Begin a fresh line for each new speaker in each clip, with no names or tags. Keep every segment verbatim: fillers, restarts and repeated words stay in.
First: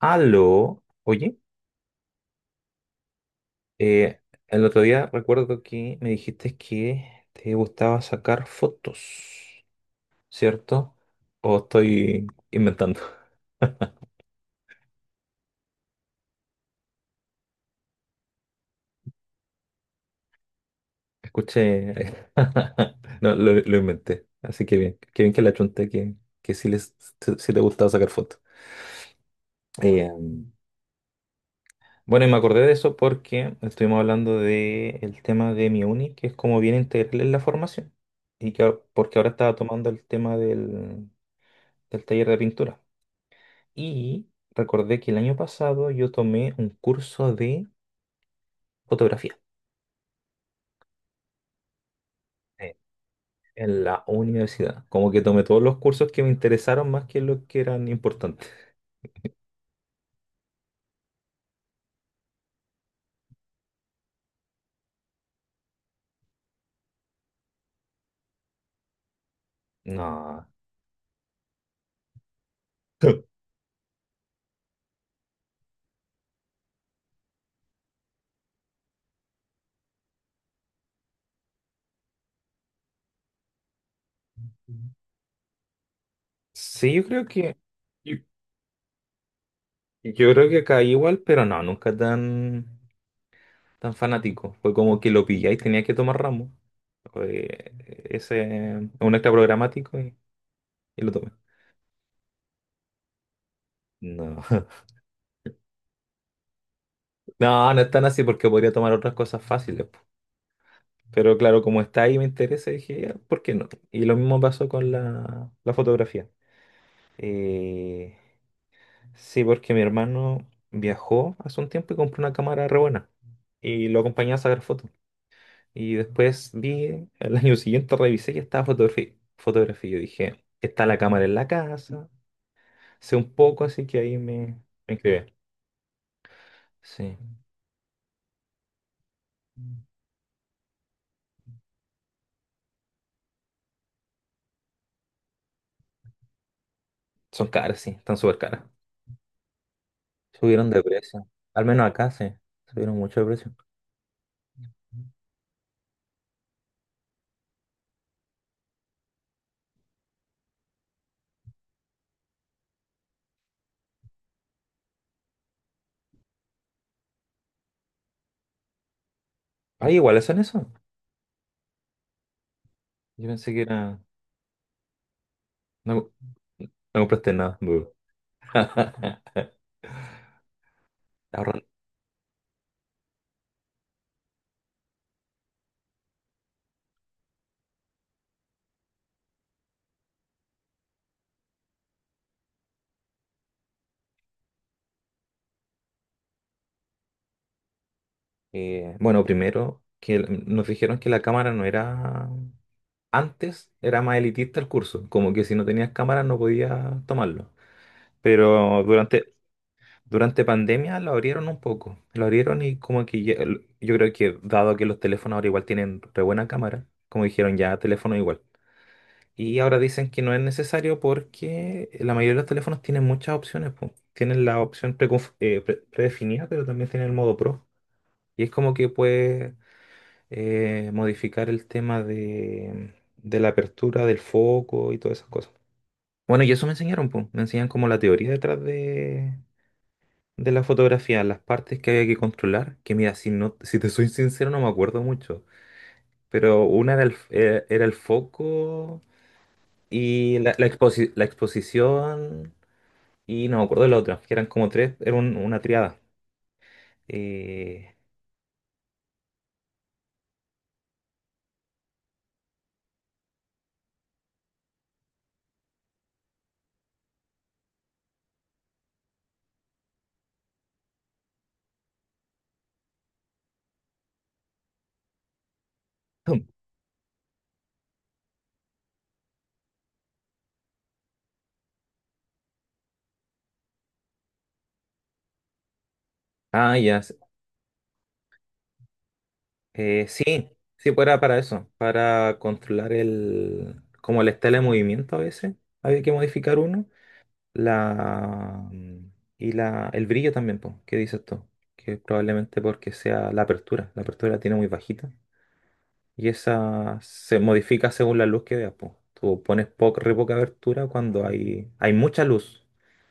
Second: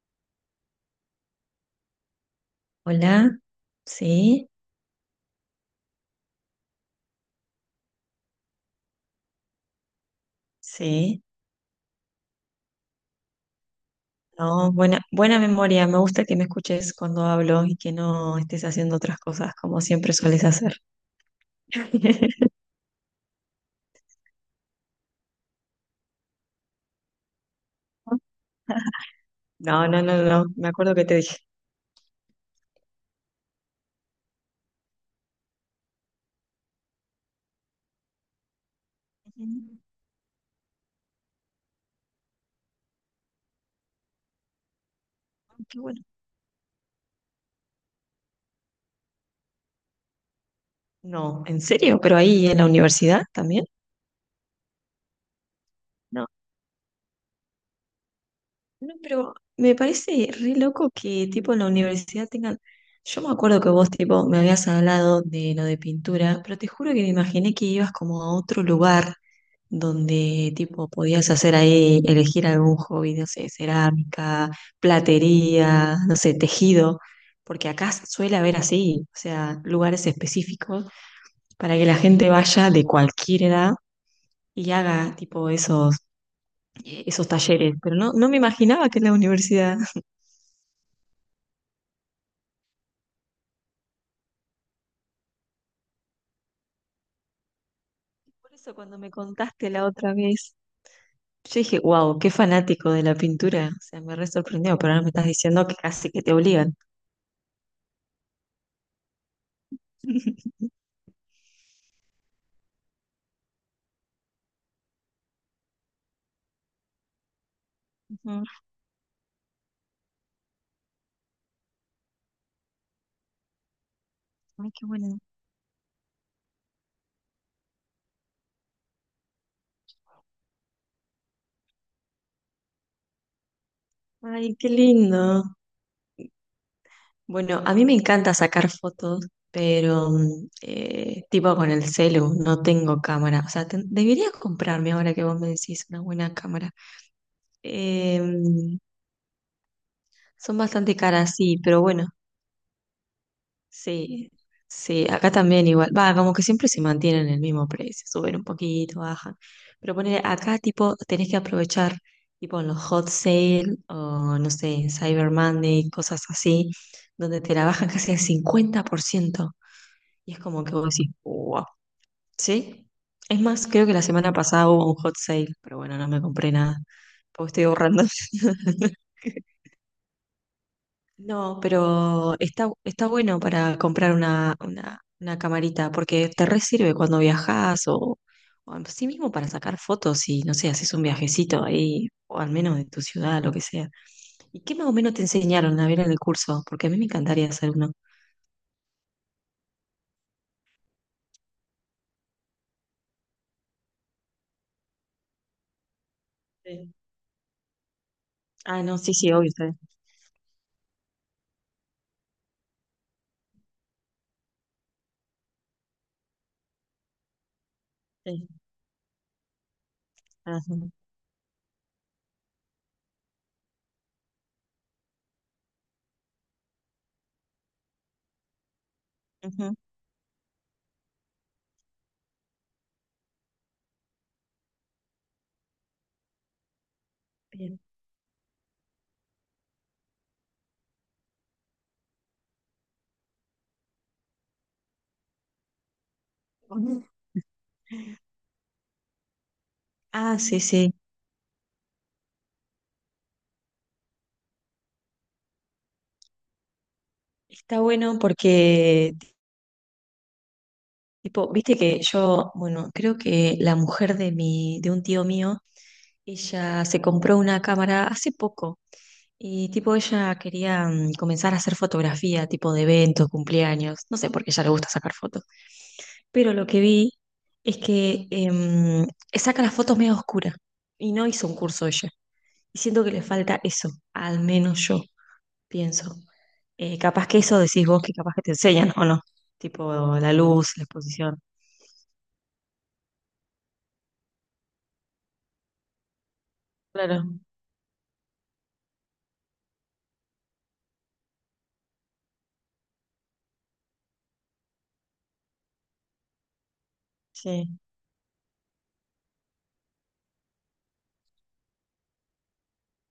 Aló, oye,
Hola,
eh,
sí,
el otro día recuerdo que me dijiste que te gustaba sacar fotos, ¿cierto?
sí.
¿O estoy inventando?
No, buena, buena memoria. Me gusta que me escuches cuando hablo y que no estés haciendo otras cosas como siempre sueles hacer.
Escuché, no, lo, lo inventé, así que bien, qué bien que la chunté, que, que sí, les, sí te gustaba sacar fotos.
No, no,
Eh,
no, no. Me acuerdo que te dije.
bueno, y me acordé de eso porque estuvimos hablando de el tema de mi uni, que es como bien integral en la formación. Y que, a- porque ahora estaba
"Mm,
tomando el tema del, del taller de pintura. Y recordé que el año
Qué
pasado
bueno.
yo tomé un curso de fotografía
No, ¿en serio? ¿Pero ahí en la
eh,
universidad también?
en la universidad. Como que tomé todos los cursos que me interesaron más que los que eran importantes.
No, pero me parece re loco que tipo en la universidad tengan. Yo me acuerdo que vos tipo me habías hablado de lo de pintura, pero te juro que me imaginé que ibas como a otro lugar
No.
donde tipo podías hacer ahí, elegir algún hobby, no sé, cerámica, platería, no sé, tejido, porque acá suele haber así, o sea, lugares específicos para que la gente vaya de cualquier edad y haga tipo esos,
Sí, yo creo
esos
que...
talleres, pero no,
Yo
no me imaginaba que en la universidad.
yo creo que caí igual, pero no, nunca tan, tan fanático. Fue como que lo pillé y tenía que tomar ramo. Fue ese,
Por eso cuando me
un extra
contaste la
programático
otra
y,
vez,
y lo tomé.
yo dije, wow, qué fanático de la pintura. O sea, me re
No.
sorprendió, pero ahora me estás diciendo que casi que te obligan.
No, no es tan así porque podría tomar otras cosas fáciles. Pero claro, como está ahí me interesa, dije, "Ya, ¿por qué no? Y lo mismo pasó con la, la fotografía. Eh,
Ujú.
sí, porque mi hermano viajó hace un tiempo y compró una cámara re buena. Y lo acompañé a sacar
Ay, qué
fotos.
bueno.
Y después vi, el año siguiente revisé y estaba fotografía. Fotografía. Yo dije, está la cámara en la casa. Sé un poco, así que ahí
Ay,
me,
qué
me inscribí.
lindo.
Sí.
Bueno, a mí me encanta sacar fotos, pero mm, eh, tipo con el celu, no tengo cámara. O sea, ten- debería comprarme ahora que vos me decís una buena cámara.
Son caras, sí, están súper caras.
Em, son
Subieron de
bastante
precio.
caras, sí,
Al
pero
menos
bueno.
acá, sí. Subieron mucho de precio.
Sí, sí, acá también igual. Va, como que siempre se mantienen el mismo precio, suben un poquito, bajan. Pero poner acá tipo tenés que aprovechar tipo en los hot sale o no sé, en Cyber Monday, cosas así, donde te la bajan casi al cincuenta por ciento.
Ah, iguales
Y
son
es como
eso.
que vos decís, wow, ¿sí?
Yo
Es
pensé que
más, creo que
era...
la semana pasada hubo un hot sale, pero bueno, no
No,
me compré nada,
no compraste
porque
nada,
estoy
duro.
ahorrando. No,
Ahorran-
pero está, está bueno para comprar una, una, una camarita, porque te re sirve cuando viajas o, o en sí mismo para sacar fotos y, no sé, haces un viajecito ahí, o al menos de tu ciudad, lo que sea. ¿Y qué más o menos te enseñaron a ver en el curso? Porque a mí me encantaría hacer uno.
eh, bueno, primero, que el- nos dijeron que la cámara no era... Antes era más elitista el curso, como que si no tenías cámara no
Sí.
podías tomarlo. Pero
Ah, no, sí, sí,
durante,
obvio, está bien.
durante pandemia lo abrieron un poco. Lo abrieron y como que ya- yo creo que dado que los teléfonos ahora igual tienen re buena cámara, como dijeron ya, teléfono igual.
Sí.
Y ahora dicen que no es
Ajá.
necesario porque la mayoría de los teléfonos tienen muchas opciones. Po. Tienen la opción preconf- eh, pre- predefinida, pero también tienen el modo Pro. Y es como que puedes
Ujú.
eh, modificar el tema de, de la apertura, del foco y todas esas cosas. Bueno, y eso me enseñaron, po. Me enseñan
Bien.
como la teoría detrás de, de la fotografía, las partes que había que controlar. Que mira, si, no, si te soy sincero, no me acuerdo mucho. Pero una era el, f- era era el foco. Y
Ah,
la,
sí,
la,
sí.
exposi- la exposición, y no me acuerdo de la otra, que eran como tres, era un- una triada.
Está
Eh,
bueno porque tipo, viste que yo, bueno, creo que la mujer de mi, de un tío mío, ella se compró una cámara hace poco y tipo ella quería mm, comenzar a hacer fotografía, tipo de eventos, cumpleaños, no sé por qué a ella le gusta sacar fotos, pero lo que vi es que em, saca las fotos medio oscuras y no hizo un curso ella. Y siento que le falta eso, al menos yo pienso.
ah, ya.
Eh,
s-
capaz que eso decís vos que capaz que te enseñan o no, tipo
eh,
la
sí,
luz, la
sí, pues era para
exposición.
eso, para controlar el, como la estela de movimiento a veces. Había que modificar uno.
Claro.
La, mm, y la, el brillo también, pues, ¿qué dices tú? Que probablemente porque sea la apertura. La apertura la tiene muy bajita. Y esa se
Sí.
modifica según la luz que veas, po. Tú pones poca, re poca abertura cuando hay, hay mucha luz,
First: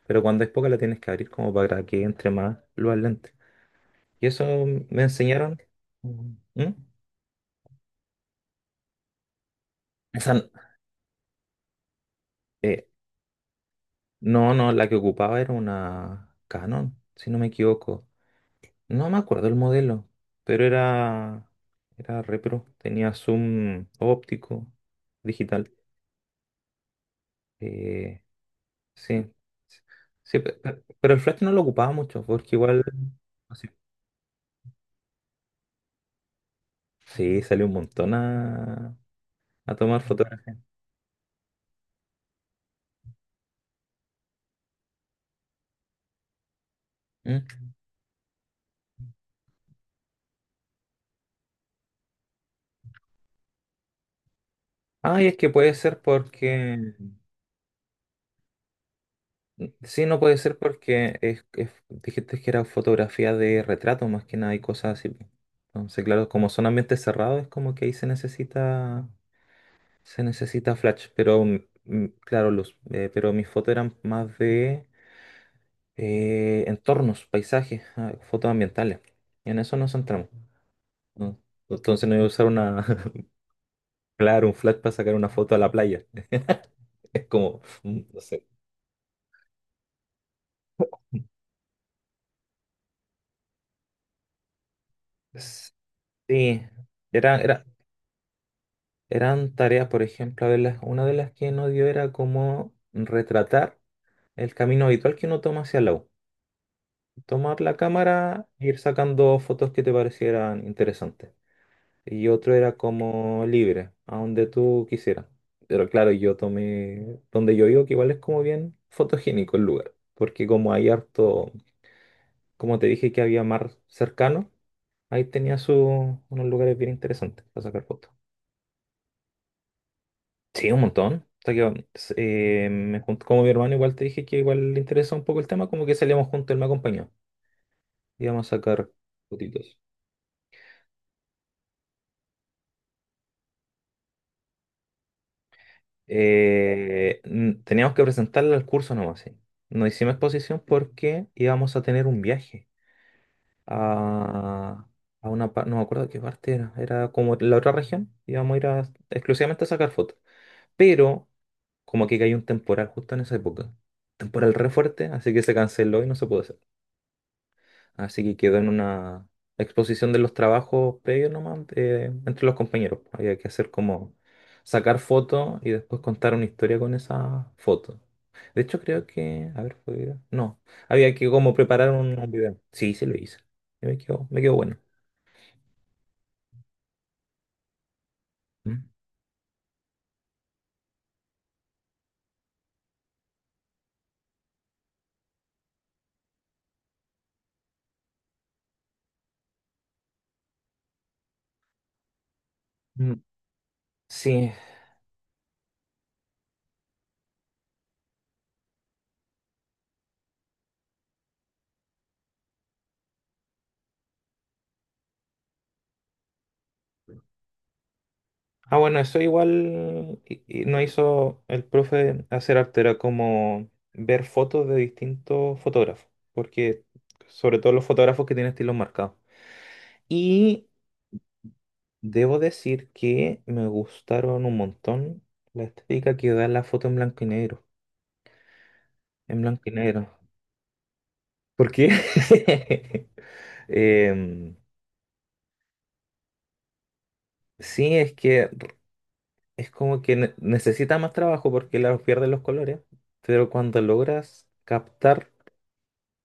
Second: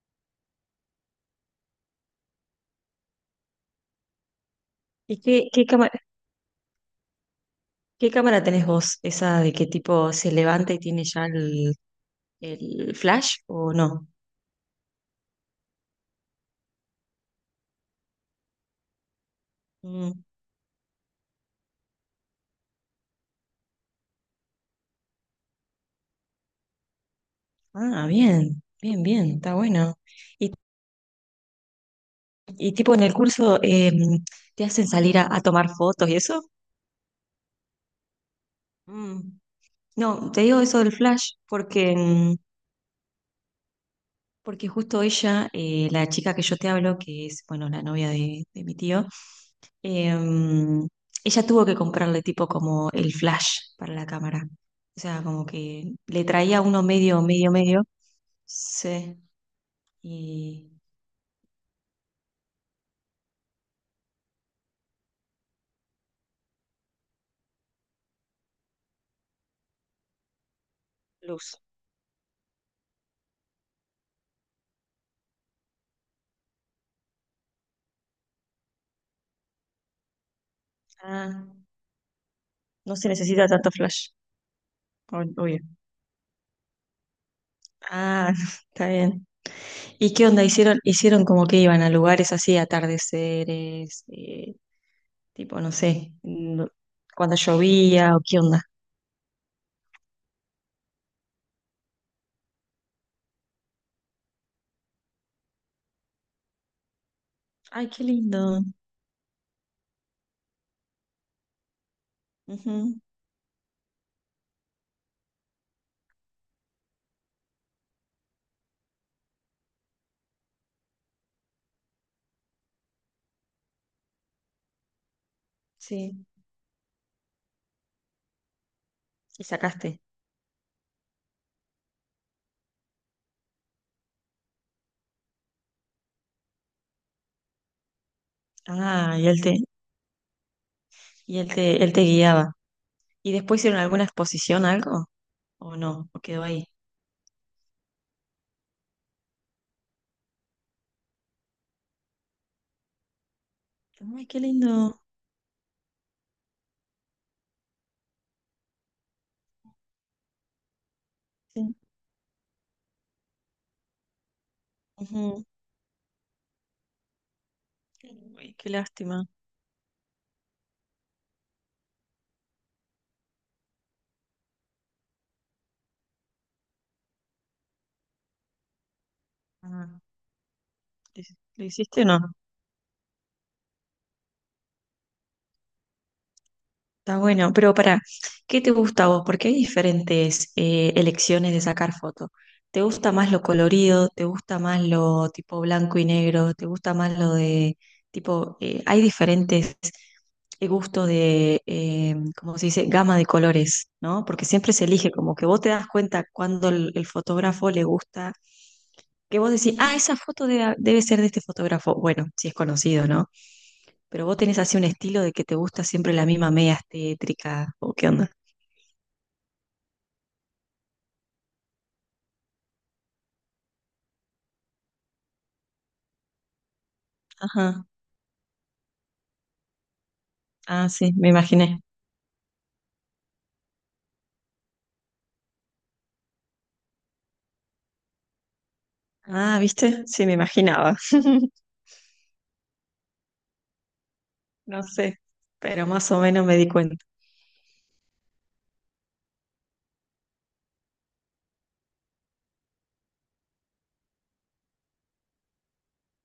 pero cuando hay poca la tienes que abrir como para que entre más luz al lente. Y eso me
¿Y qué,
enseñaron.
qué cámara,
¿Mm? ¿Mm?
qué cámara tenés vos? ¿Esa de que tipo
Esa,
se
n-
levanta y tiene ya el,
eh,
el flash o no?
no, no, la que ocupaba era una Canon, si no me equivoco. No me acuerdo el modelo,
Mm.
pero era, era repro, tenía zoom óptico, digital.
Ah,
Eh,
bien, bien, bien,
Sí,
está bueno.
sí,
¿Y,
pe- pe- pero el Flash no lo ocupaba mucho, porque
y
igual
tipo en el curso
así,
eh, te hacen salir a, a tomar fotos y eso?
sí, salió un montón a,
Mm.
a tomar
No, te
fotografías.
digo eso del flash porque mm, Porque justo ella, eh, la chica que yo te hablo, que es,
Mm.
bueno, la novia de, de mi tío, em, ella tuvo que comprarle tipo como el flash para la cámara. O sea,
Ay, es
como
que puede
que
ser
le traía uno
porque,
medio, medio, medio. Sí,
sí, no puede ser
y
porque es, es- dijiste que era fotografía de retrato más que nada y cosas así. Po. Entonces, claro, como son ambientes cerrados, es como que ahí se necesita, se necesita flash, pero
luz.
mm, claro, luz, eh, pero mis fotos eran más de eh, entornos, paisajes, ah, fotos ambientales. Y en eso nos centramos. ¿No?
Ah,
Entonces no voy a usar una,
no se necesita tanto flash,
claro, un flash para sacar una
ob-
foto a
obvio.
la playa. Es como, mm, no
Ah,
sé.
está bien. ¿Y qué onda? Hicieron, hicieron como que iban a lugares así, atardeceres, eh, tipo, no sé,
Sí,
no-
era,
cuando
era,
llovía o qué onda.
eran tareas, por ejemplo, a ver, las- una de las que nos dio era como retratar el camino habitual que uno toma hacia la U. Tomar la
Ay, qué
cámara
lindo.
e ir sacando fotos que te parecieran interesantes. Y otro era
Ujú,
como libre, a donde tú quisieras. Pero claro, yo tomé donde yo vivo, que igual es como bien fotogénico el lugar, porque como hay harto, como te dije que había mar cercano, ahí tenía su,
sí.
unos lugares bien interesantes para sacar fotos.
Y sacaste.
Sí, un montón. Hasta que, eh, me junto, como mi hermano igual te dije que igual le interesa un poco el tema, como que salíamos juntos, él me acompañó. Íbamos a sacar
Ah, y él te,
fotitos.
y él te, él te guiaba. ¿Y después hicieron alguna exposición, algo? ¿O no? ¿O quedó ahí?
Eh, n- teníamos que presentarla al curso nomás, sí. No hicimos exposición porque íbamos a tener un viaje
Ay, qué
a,
lindo.
a una parte, no me acuerdo qué parte era, era como la otra región, íbamos a ir a- exclusivamente a sacar fotos. Pero
Sí.
como que cayó un temporal justo en esa época, temporal re fuerte, así que
Ujú.
se canceló y no se pudo. Así que
Ay,
quedó en
qué lástima.
una exposición de los trabajos previos nomás eh, entre los compañeros. Había que hacer como sacar fotos y después contar una historia con esa foto. De hecho, creo que. A ver, fue
Ah,
video. No, había
¿lo
que
hic-
como
lo
preparar
hiciste o
un
no?
video. Sí, sí lo hice. Y me quedó, me quedó bueno.
Está bueno, pero para, ¿qué te
Mm.
gusta a vos? Porque hay diferentes eh, elecciones de sacar foto. ¿Te gusta más lo colorido? ¿Te gusta más lo tipo blanco y negro? ¿Te gusta más lo de tipo, eh, hay diferentes eh, gustos de, eh, ¿cómo se dice? Gama
Mm.
de colores, ¿no? Porque
Sí.
siempre se elige, como que vos te das cuenta cuando el, el fotógrafo le gusta, que vos decís, ah, esa foto debe, debe ser de este fotógrafo. Bueno, si es conocido, ¿no? Pero vos tenés así un estilo de que te gusta siempre la misma media tétrica, ¿o qué onda?
Ah, bueno, eso igual y- y no hizo el profe hacer arte, era como ver fotos de distintos fotógrafos, porque sobre todo los
Ajá.
fotógrafos que tienen estilos marcados. Y
Ah, sí, me imaginé.
debo decir que me gustaron un montón la estética que da la foto en blanco y negro. En
Ah,
blanco y
¿viste?
negro.
Sí, me imaginaba.
¿Por qué? Em,
No sé, pero más o menos me di cuenta.
sí, es que es como que ne- necesita más trabajo porque la pierden los colores, pero cuando logras captar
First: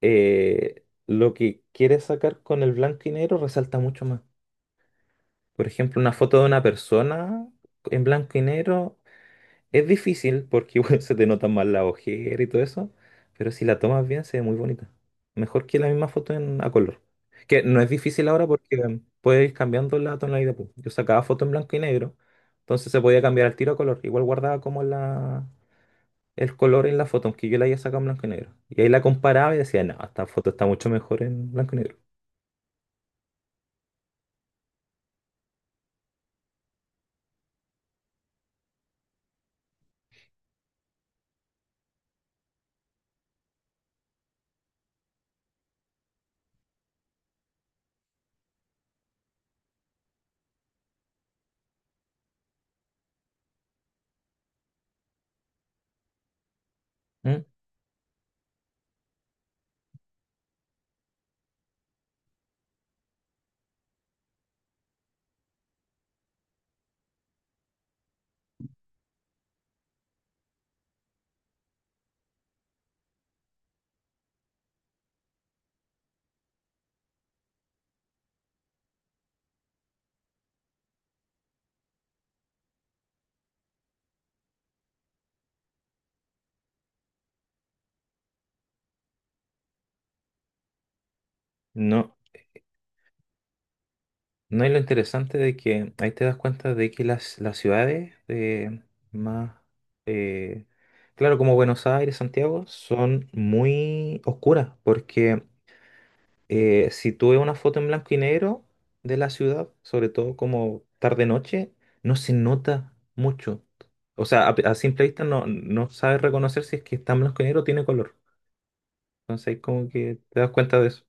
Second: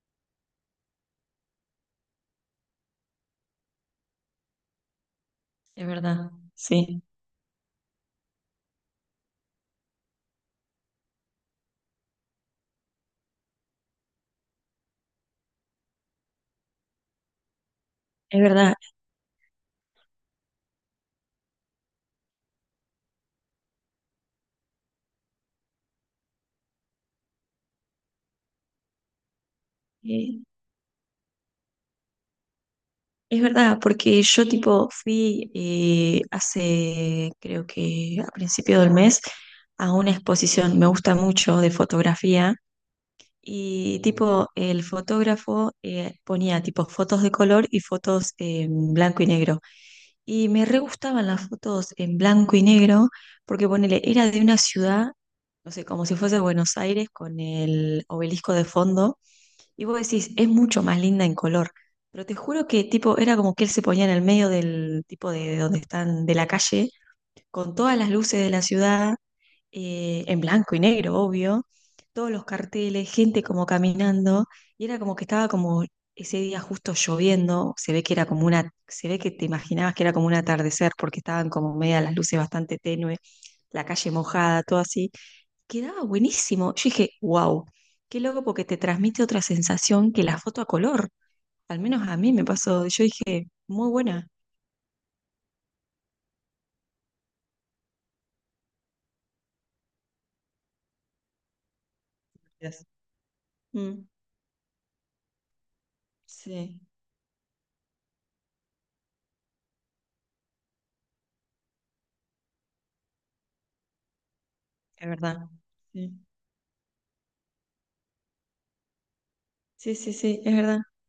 eh, lo que quieres sacar con el blanco y negro, resalta mucho más. Por
Es
ejemplo, una
verdad,
foto de una
sí,
persona en blanco y negro. Es difícil porque igual se te notan más la ojera y todo eso, pero si la tomas bien se ve muy bonita. Mejor que la misma foto en, a color. Que no es difícil
es
ahora
verdad.
porque em, puedes ir cambiando la tonalidad. Pues. Yo sacaba foto en blanco y negro, entonces se podía cambiar al tiro a color. Igual guardaba como la, el color en la foto, aunque yo la haya sacado en blanco y negro. Y ahí la comparaba y decía, no, esta
Eh,
foto está mucho mejor en blanco y negro.
es verdad, porque yo tipo fui eh, hace, creo que a principio del mes, a una exposición, me gusta mucho de fotografía. Y tipo, el fotógrafo eh, ponía tipo fotos de color y fotos en blanco y negro. Y me re gustaban las fotos en blanco y negro porque ponele, era de una ciudad, no sé, como si fuese Buenos Aires con
¿Mm?
el obelisco de fondo. Y vos decís, es mucho más linda en color. Pero te juro que tipo, era como que él se ponía en el medio del tipo de, de donde están, de la calle, con todas las luces de la ciudad eh, en blanco y negro, obvio, todos los carteles, gente como caminando, y era como que estaba como ese día justo lloviendo, se ve que era como una, se ve que te imaginabas que era como un atardecer, porque estaban como media las luces bastante tenue, la calle mojada, todo así, quedaba buenísimo. Yo dije, wow, qué loco porque te transmite otra sensación que la foto a color, al menos
No.
a mí me pasó, yo dije, muy buena.
No, y lo interesante de que ahí te das cuenta de que las, las ciudades eh, más, eh, claro, como Buenos Aires, Santiago,
Gracias.
son
Mm,
muy oscuras, porque
sí,
eh, si tú ves una foto en blanco y negro de la ciudad, sobre todo como tarde-noche, no se nota mucho. O sea, a, a simple
es
vista no,
verdad.
no
Sí,
sabes reconocer si es que está en blanco y negro o tiene color. Entonces ahí como
sí, sí,
que te
sí,
das
es
cuenta
verdad.
de eso.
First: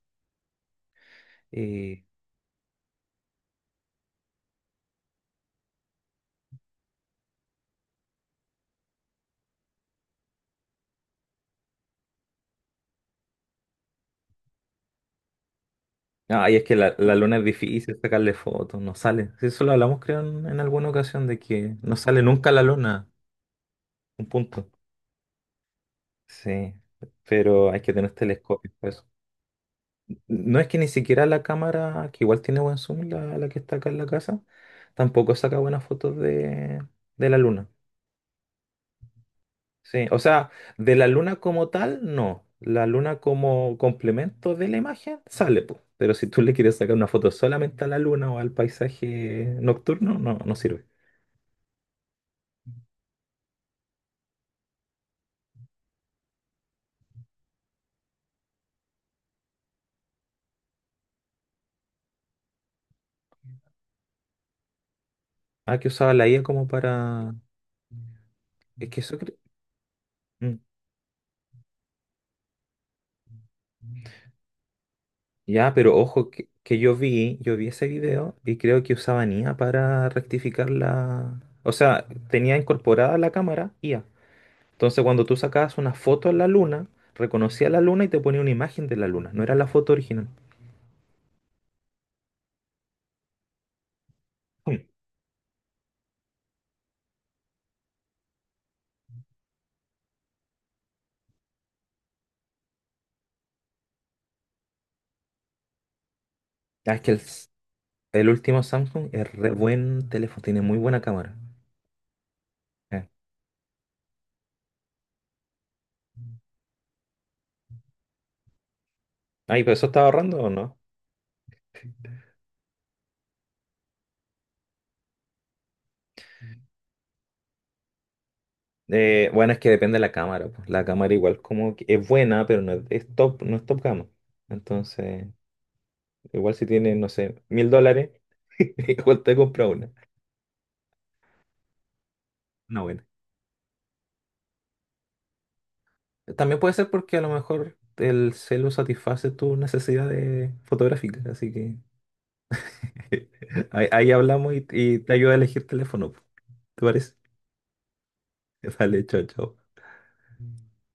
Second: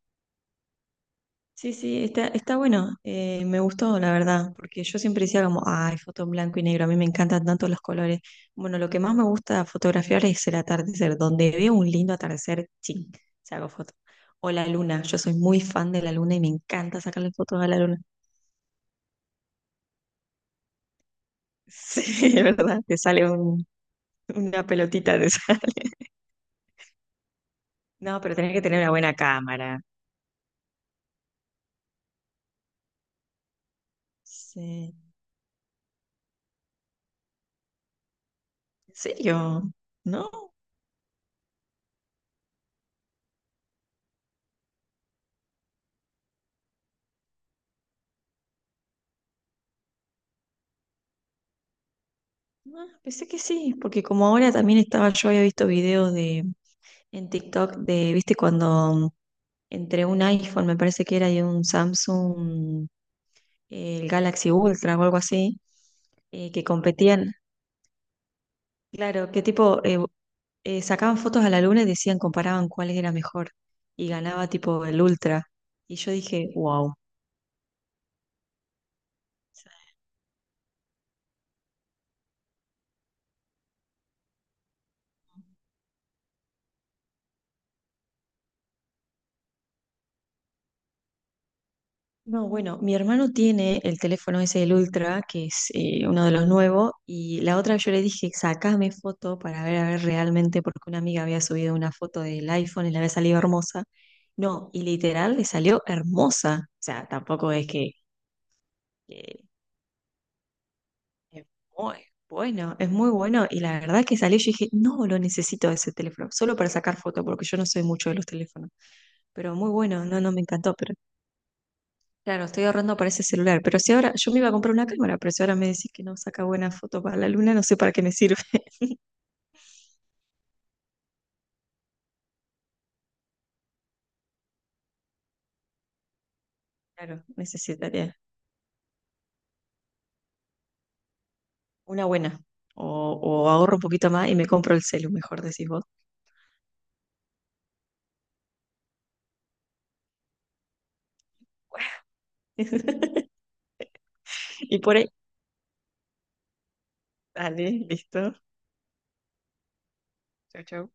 Sí,
Eh,
sí, está, está bueno. eh, me gustó, la verdad, porque yo siempre decía como, ay, foto en blanco y negro, a mí me encantan tanto los colores. Bueno, lo que más me gusta fotografiar es el atardecer, donde veo un lindo atardecer, ching, se hago foto. O la luna, yo soy muy fan de la luna y me
Ay, es que la,
encanta
la
sacarle
luna es
fotos a la luna.
difícil sacarle fotos, no sale. Sí, eso lo hablamos, creo, en, en alguna ocasión, de que no
Sí,
sale
es
nunca la
verdad, te
luna,
sale un-
un
una
punto.
pelotita, te sale.
Sí, pero hay que tener
No, pero tenés que
telescopios
tener una
para eso.
buena cámara.
No es que ni siquiera la cámara, que igual tiene buen zoom, la, la que está acá en la casa,
Sí.
tampoco saca buenas fotos de, de la luna.
¿En serio?
Sí, o sea,
¿No?
de la luna como tal, no. La luna como complemento de la imagen sale, pues. Pero si tú le quieres sacar una foto solamente a la luna o al paisaje nocturno, no, no sirve.
Ah, pensé que sí, porque como ahora también estaba, yo había visto videos de en TikTok de, viste, cuando entre un iPhone, me parece que era, y un Samsung, eh, el Galaxy Ultra o algo así,
Ah, que usaba la I A
eh, que
como para...
competían,
Es que eso...
claro,
cre-
que tipo, eh,
Mm.
eh, sacaban fotos a la luna y decían, comparaban cuál era mejor, y ganaba tipo el Ultra.
Ya, pero
Y yo
ojo, que,
dije,
que
wow.
yo vi, yo vi ese video y creo que usaban I A para rectificar la... O sea, tenía incorporada la cámara I A. Entonces cuando tú sacabas una foto en la luna, reconocía la luna y te ponía una imagen de la luna. No era la foto original.
No, bueno, mi hermano tiene el teléfono ese el
Mm.
Ultra, que es eh, uno de los nuevos, y la otra yo le dije, sacame foto para ver a ver realmente, porque una amiga había subido una foto del iPhone y le había salido hermosa. No, y literal le salió hermosa. O
Ah, es
sea,
que el, s-
tampoco es que
el último Samsung es
eh,
re buen teléfono, tiene muy buena cámara.
es muy bueno, es
Eh.
muy bueno. Y la verdad que salió, yo dije, no, lo necesito ese teléfono, solo para sacar foto, porque yo no soy mucho de los teléfonos. Pero
Ay,
muy
pero eso
bueno,
estaba
no, no
ahorrando
me
o
encantó,
no?
pero claro, estoy ahorrando para ese celular, pero si ahora yo me iba a comprar una cámara, pero si ahora me decís que no saca buenas fotos para la luna, no sé para qué me sirve.
Eh, bueno, es que depende de la cámara. Pues. La cámara igual como que es buena, pero no es, es top, no es top gama. Entonces, igual si tienes, no
Claro,
sé, mil
necesitaría
dólares, igual te compra una.
una buena.
No,
O,
bueno.
o ahorro un poquito más y me compro el celu, mejor decís vos.
También puede ser porque a lo mejor el celu satisface tus necesidades fotográficas. Así que ahí, ahí hablamos y,
Y por
y
ahí,
te ayuda a elegir teléfono. Pues. ¿Te parece?
dale, listo.
Vale, chao, chao.
Chau, chau.